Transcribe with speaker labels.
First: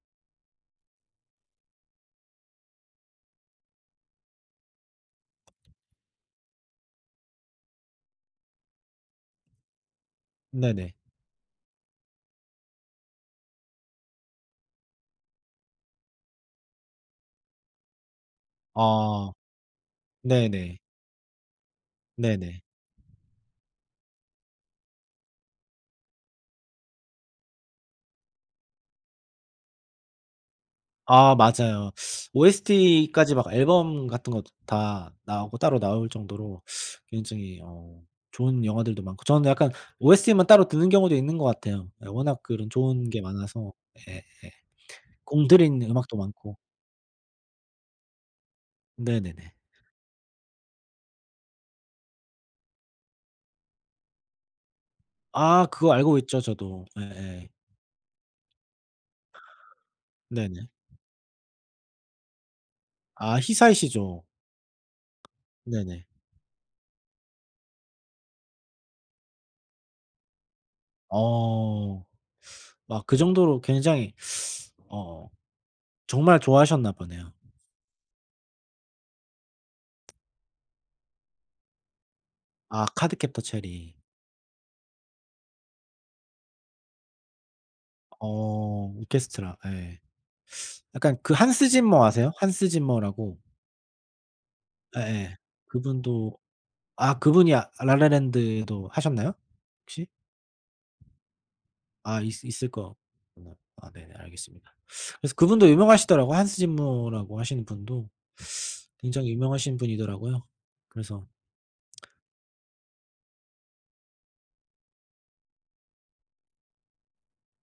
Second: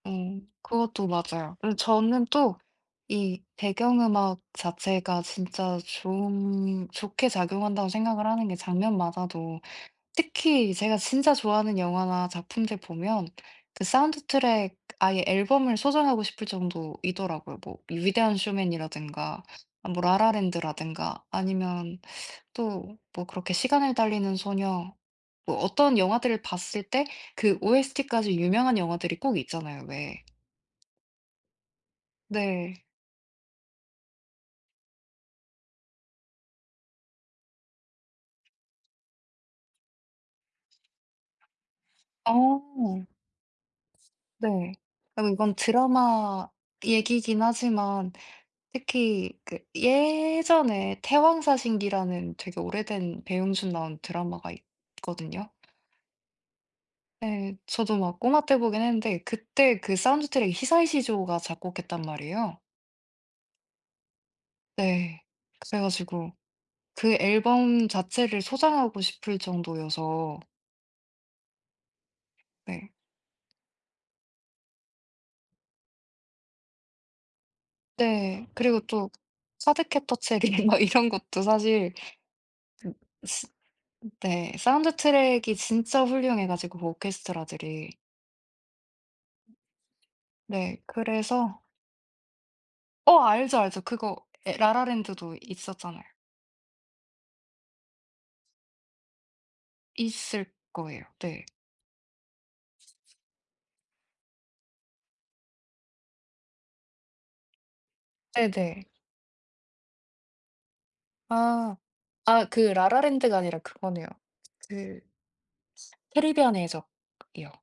Speaker 1: 어 그것도 맞아요. 그리고 저는 또 이 배경 음악 자체가 진짜 좋은 좋게 작용한다고 생각을 하는 게 장면마다도 특히
Speaker 2: 네네.
Speaker 1: 제가 진짜 좋아하는 영화나 작품들 보면 그 사운드트랙 아예 앨범을 소장하고 싶을 정도이더라고요. 뭐 위대한
Speaker 2: 아.
Speaker 1: 쇼맨이라든가 뭐
Speaker 2: 네네.
Speaker 1: 라라랜드라든가 아니면
Speaker 2: 네네.
Speaker 1: 또 뭐 그렇게 시간을 달리는 소녀 뭐 어떤 영화들을 봤을 때 그 OST까지 유명한 영화들이 꼭 있잖아요 왜.
Speaker 2: 아 맞아요.
Speaker 1: 네.
Speaker 2: OST까지 막 앨범 같은 것도 다 나오고 따로 나올 정도로 굉장히 어 좋은 영화들도 많고 저는 약간 OST만 따로 듣는 경우도 있는 것 같아요. 예 워낙 그런
Speaker 1: 어.
Speaker 2: 좋은 게 많아서 예예.
Speaker 1: 네. 그리고 이건
Speaker 2: 공들인 음악도
Speaker 1: 드라마
Speaker 2: 많고.
Speaker 1: 얘기긴 하지만 특히
Speaker 2: 네네네.
Speaker 1: 그 예전에 태왕 사신기라는 되게 오래된 배용준 나온 드라마가 있거든요.
Speaker 2: 아 그거 알고 있죠 저도. 네예.
Speaker 1: 네. 저도 막 꼬마 때 보긴 했는데 그때 그 사운드트랙이
Speaker 2: 네네.
Speaker 1: 히사이시 조가 작곡했단 말이에요.
Speaker 2: 아 히사이시 조.
Speaker 1: 네 그래
Speaker 2: 네네.
Speaker 1: 가지고 그 앨범 자체를 소장하고 싶을 정도여서
Speaker 2: 어
Speaker 1: 네.
Speaker 2: 막 그 정도로 굉장히 어 정말 좋아하셨나 보네요.
Speaker 1: 네. 그리고 또 카드캡터 체리 막 이런 것도 사실
Speaker 2: 아
Speaker 1: 으
Speaker 2: 카드캡터
Speaker 1: 스
Speaker 2: 체리.
Speaker 1: 네 사운드트랙이 진짜 훌륭해 가지고 오케스트라들이.
Speaker 2: 어 오케스트라 예.
Speaker 1: 네
Speaker 2: 약간 그
Speaker 1: 그래서
Speaker 2: Hans Zimmer아세요? Hans
Speaker 1: 어
Speaker 2: Zimmer라고.
Speaker 1: 알죠, 알죠. 그거 예 라라랜드도
Speaker 2: 예예.
Speaker 1: 있었잖아요.
Speaker 2: 그분도 아 그분이 아 라라랜드도 하셨나요? 혹시?
Speaker 1: 있을 거예요. 네.
Speaker 2: 아 있을 있을 거구나. 아 네네 알겠습니다. 그래서 그분도 유명하시더라고요. Hans Zimmer라고 하시는 분도
Speaker 1: 네네.
Speaker 2: 굉장히 유명하신 분이더라고요. 그래서
Speaker 1: 아. 아 그 라라랜드가 아니라 그거네요. 그 캐리비안의 해적이요.